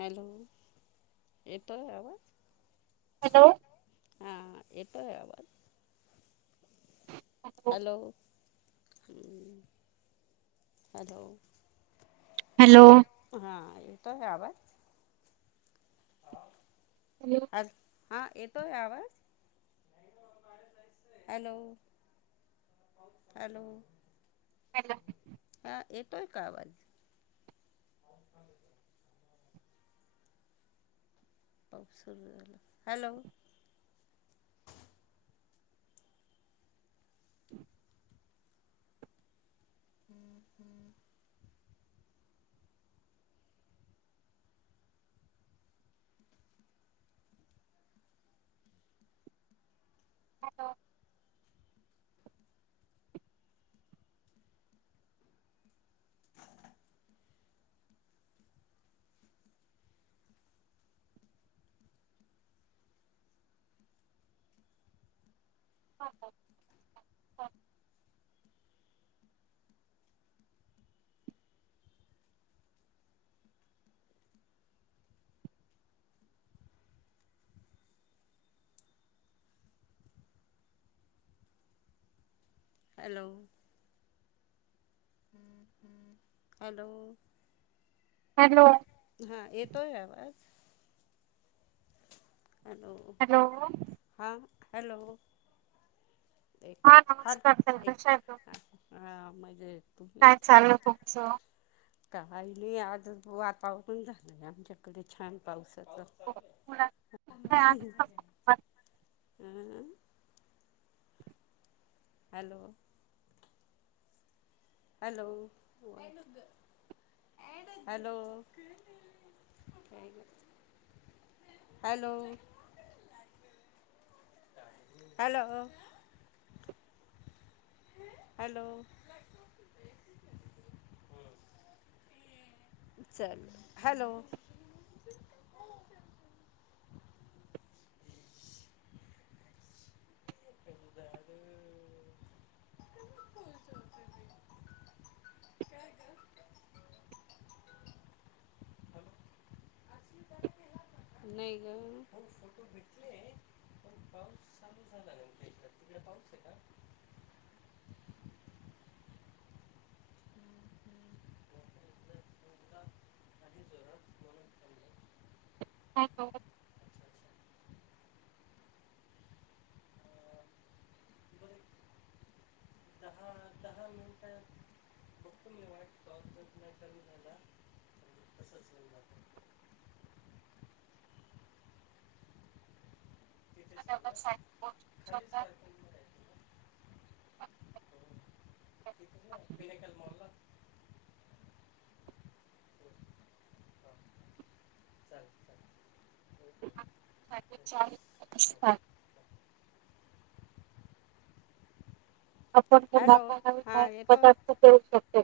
Hello, येतोय आवाज? Hello. हा. येतोय आवाज. हॅलो. हॅलो. हॅलो. हा येतोय आवाज. हा. हॅलो, हा येतोय आवाज? हॅलो. हॅलो. हॅलो. हा. येतोय का आवाज? सुरू झाला. Hello. [inaudible] Hello. [inaudible] Hello. [inaudible] Hello. Hello. हा येतोय आवाज? हॅलो. हॅलो. हां हॅलो. एक हा हर नमस्कार ताई एक कशा आहेत तुम्ही हा म्हणजे तुम्ही. स काही नाही आज वातावरण झालंय आमच्याकडे छान पावसाचं. हम. Hello. Hello. Hello. Hello. Hello. Hello. चल हॅलो. कधी झाल. नाही ग. पण पाऊस चालू झाला न इथे. तिकडे पाऊसय, का? हम्म, हम्म. [unintelligible] आणि जोरात म्हणून [inaudible] हॅलो. बर, दहा- दहा मिनिटात. बघतो, मी वाईट प्रॉपट नाही तर ह्याला. तसंच नाही जात. [unintelligible] [inaudible] मॉलला. [inaudible] ह, चालेल- चालेल. माझी इच्छा आहे. तुझं सांग. आपण हॅलो, मुलांना नवीन हां. नवीन येतोय. पदार्थ देऊ शकतो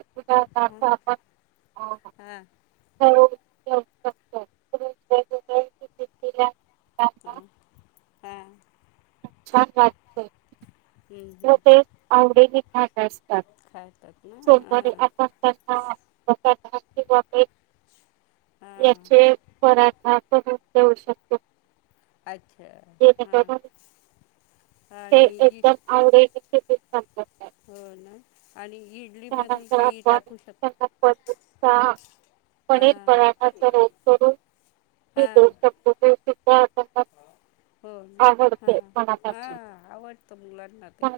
ह. उदाहरणार्थ हां. हॅलो. हा, [inaudible] हा. छान, वाटतंय. ते आवडीने खात असतात. खातात ना सोमवारीे हां आपण [unintelligible] हां याचे पराठा [unintelligible] देऊ शकतो. अच्छा, हां. जेणेकरून ते आणि इ एकदम आवडीने [unintelligible] हो, ना. आणि इडलीमध्ये त्यानंतर काही टाकू शक हा, पनीर - हां पराठाचा रोल करून हा. [unintelligible] आ. हो. झा हा, आवडते मनापासून. हा. आवडतं मुलांना ते.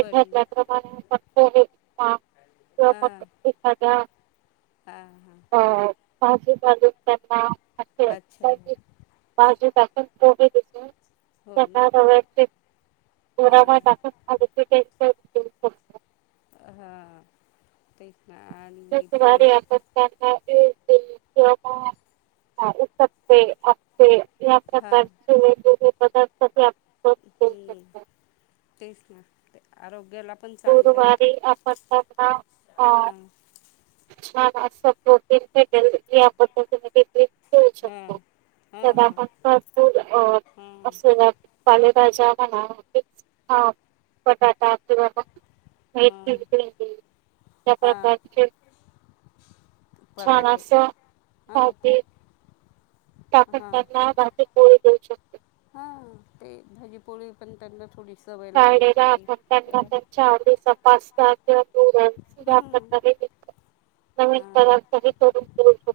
पनीर हा, हा. [unintelligible] भाजी टाकून [unintelligible] अच्छा हो ना हां [unintelligible] हा. [unintelligible] [unintelligible] [unintelligible] या हां प्रकारची [unintelligible] पदार्थ [unintelligible] देऊ ह. शकतो. तेच, ना. आरोग्याला पण चांगलं आहे ते गुरुवारी [unintelligible] हां छान असं [unintelligible] [unintelligible] शकतो हां पण हां आपण पण दूध अ हां अस पालेभाज्या म्हणा. [unintelligible] ह. बटाटा किंवा मग हां [unintelligible] त्या हां प्रकारचे छान पराठे असं, हां [unintelligible] पो टाकून त्यांना, भाजी - पोळी देऊ शकतो. हा, ते भाजीपोळी पण त्यांना थोडी सवय लागण्यासाठी. ह. चार दिवसा पास्ता किंवा हां नूडल्स [unintelligible] नवीन करून [unintelligible] करून देतो.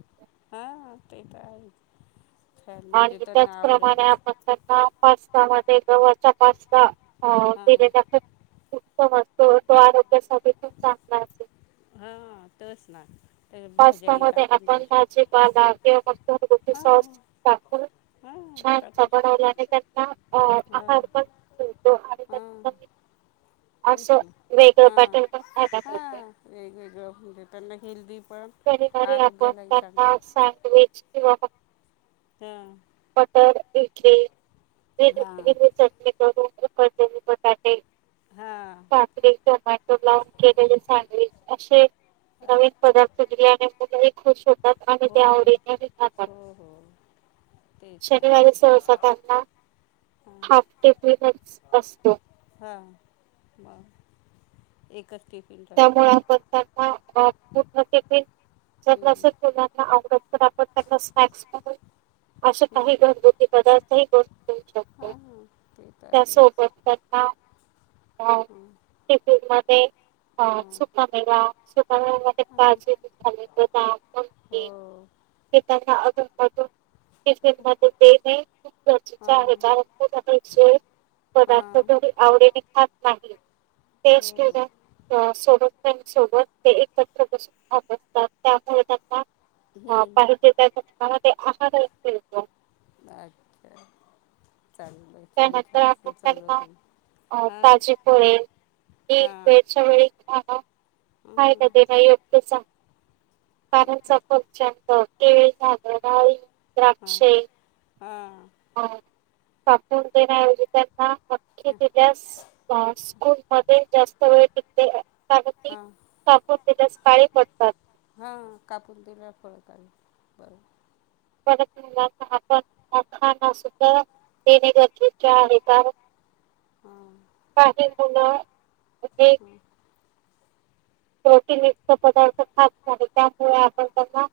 हा हा ते त आहेच [unintelligible] म्हणजे आणि त्यांना आवडेल त्याचप्रमाणे तस आपण त्यांना पास्ता मध्ये गव्हाचा पास्ता अ दिले हां जातो. उत्तम असतो तो आरोग्यासाठी खूप चांगला असेल. हा तच ना त्यात भाज्याही पास्तामध्ये टाकून देऊ आपण शकतो. भाजीपाला किंवा मग घरगुती हां सॉस टाकून हा छानसा टाकू बनवल्याने त्यांना अ [unintelligible] हा आहार पण मिळतो आणि हा त्यांना तेच असं न वेगळं हा पॅटर्न पण खायला मिळतं. हा वेगवेगळं म्हणजे त्यांना हेल्दी पण शनिवारी आपण आरोग्यालाही चांगलं त्यांना सँडविच किंवा म हा मटर इडली हां [unintelligible] चटणी करून [unintelligible] त्यांनी पटाटे हां काकडीचा बॅटर लावून केलेले सँडविच असे नवीन असं पदार्थ [unintelligible] मुले ही खुश होतात आणि हो ते आवडीने ही खातात. हो हो तेच ना शनिवारी सहसा त्यांना हां हाफ टिफिनच असतो. हां म एक कंच टिफिन राहतो त्यामुळे आपण त्यांना [unintelligible] टिफिन जे हं, नसलं मुलांना आवडत पण आपण त्यांना स्नॅक्स म्हणून हं. काही बनवून ते पदार्थ ही बनवून देवू शकतो हां हां ते तर त्या आहेच सोबत त्यांना हा हां टिफिन मध्ये हा हां सुका मेवा सुका मेवा मा ते हां हां. काजू [unintelligible] बदाम [unintelligible] हो हे त्यांना अधूनमधून टिफिन मध्ये देणे खूप हा गरजेचे आहे कारण मुलं त [unintelligible] हा पदार्थ घरी आवडीनी खात नाही ते हो हो स्कूलला सोबत पण सोबत ते एकत्र बसून खात असतात त्यामुळे त्यांना हा हम्म पाहिजे ते बघताना ते आहार ही मिळतो. बाकी काय चाललंय. त्यानंतर आपण त्यांना अ हां भाजी पोळी ही हां वेळच्या वेळी [unintelligible] खायला हां देणं योग्यच आ ते कारण तर सफरचंद, केळी झाल डाळिंब हां द्राक्षे हां हा कापून देण्याऐवजी त्यांना आख्खे दिल्यास हा स्कूल मध्ये जास्त वेळ टिकते. आणि ती हां कापून दिल्यास काळी पडतात. हां कापून दिल्यावर फळं काळी बरोंबर परत मुलांना आपण मखांना सुद्धा देणे गरजेचे आहे कारण हा काही मुलं [unintelligible] [unintelligible] प्रोटनयुक्त पदार्थ खात नाही त्यामुळे आपण त्यांना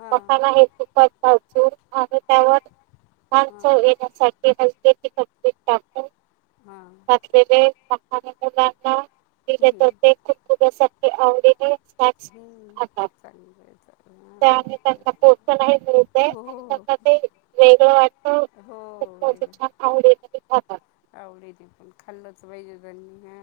हां मखाना हे [unintelligible] भाजून आणि त्यावर [unintelligible] हां चव येण्यासाठी नुसतं तिखट हां घातलेले मखाने मुलांना दिले हम्म होते खूप [unintelligible] खुपारे आवडीने हम [unintelligible] त्या आणि त्यांना पोषणही मिळते हो आणि हो त्यांना ते वेगळं वाटत. हो [unintelligible] छान आवड ते खातात आवडी त पण खाल्लच पाहिजेणी [unintelligible] ह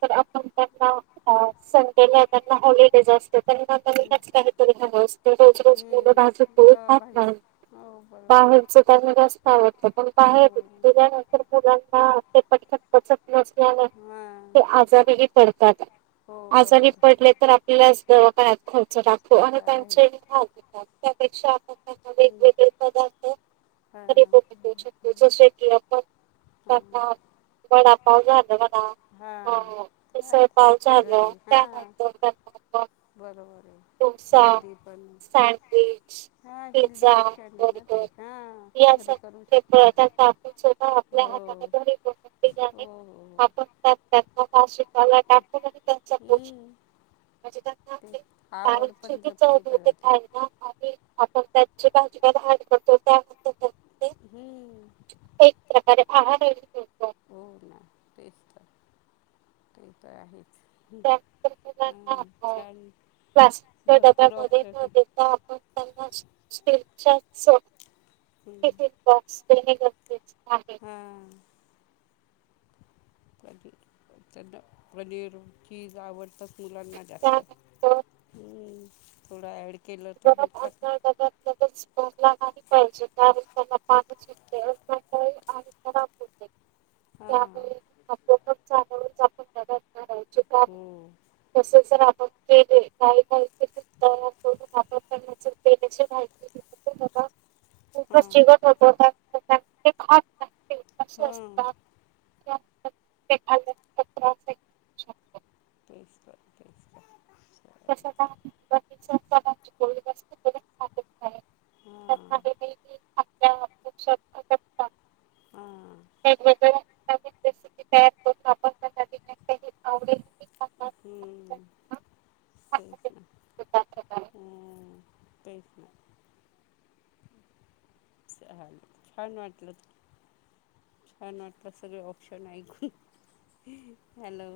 पण आपण त्यांना [unintelligible] ते काय त्यांना हॉलिडेज असत. त्यां हम्म काही [unintelligible] असते रोज रोज मुलं भा हम्म. हो भाजिचं, हो बर बाहेरच त्यांना जास्त आवडत, पण बाहेर हो दिल्यानंतर मुलांना ते पटकन पचत नसल्याने हां ते आजारीही पडतात, हो आजारी बरोबर पडले तर आपल्यालास दवाखायात खर्च टाकतो ते आणि तर त्यांचे आहेच भाग घेतात. त्यापेक्षा आप हम्, हां, हा. शक्यतो सेट बडा हां [unintelligible] वडा पाव झालं बला हा. मिसळ पाव चाल त्यानंतर त्यांना बरोबर आहे डोसा, हेल्दी पण सँडविच. हां हेल्दी पिझ्झा, ऑप्शन आहे ना ते बर्गर हां या घरी सग करू [unintelligible] शकतो आपणधा हो आप ह हो हो हो आप [unintelligible] त्यांना फार शिकायला टाकतात, आणि त्यांचा पो हम्म. म्हणजे त्यांना ते काही आवड पण चुकीचं जपली होते ते पाहिजे काय ना आणि आपण त्याची भाजीहाड करतो ते [inaudible] हम्म. एक प्रकारे आहार [unintelligible] त हो ना. तेस त. त आहेच हम, त्यानंतर मुलांना हां अ, छान, भरपूर ऑफश तर आपण त्यांना स्टीलच्या [unintelligible] हं एक एक बॉक्स देणे गरजेच आहे. हां कधी त्यांना पनीर, चीज, आवडतच मुलांना जास्त. त्यानंतर हम्. थोडा ऍड ातगचला नाही पाहिजे त्यावेळे पाणी [inaudible] [inaudible] [inaudible] हां कार हो तस जर आपण के का का तयार कर [inaudible] खूपच हां चगपवतात [inaudible] हां असतात त्यानंतर ते खाल्ल्यानंतर त्रास आहे होऊ शकतो तेच तर तेच तर स का [inaudible] हां खूप शकता [unintelligible] हां एक बजे [inaudible] त्यांना दिल्या काही आवडेल खातात हं तेच ना खातात. हं तेच ना चालेल छान वाटलं. छान वाटत सगळ ऑप्शन ऐकून, हॅलो.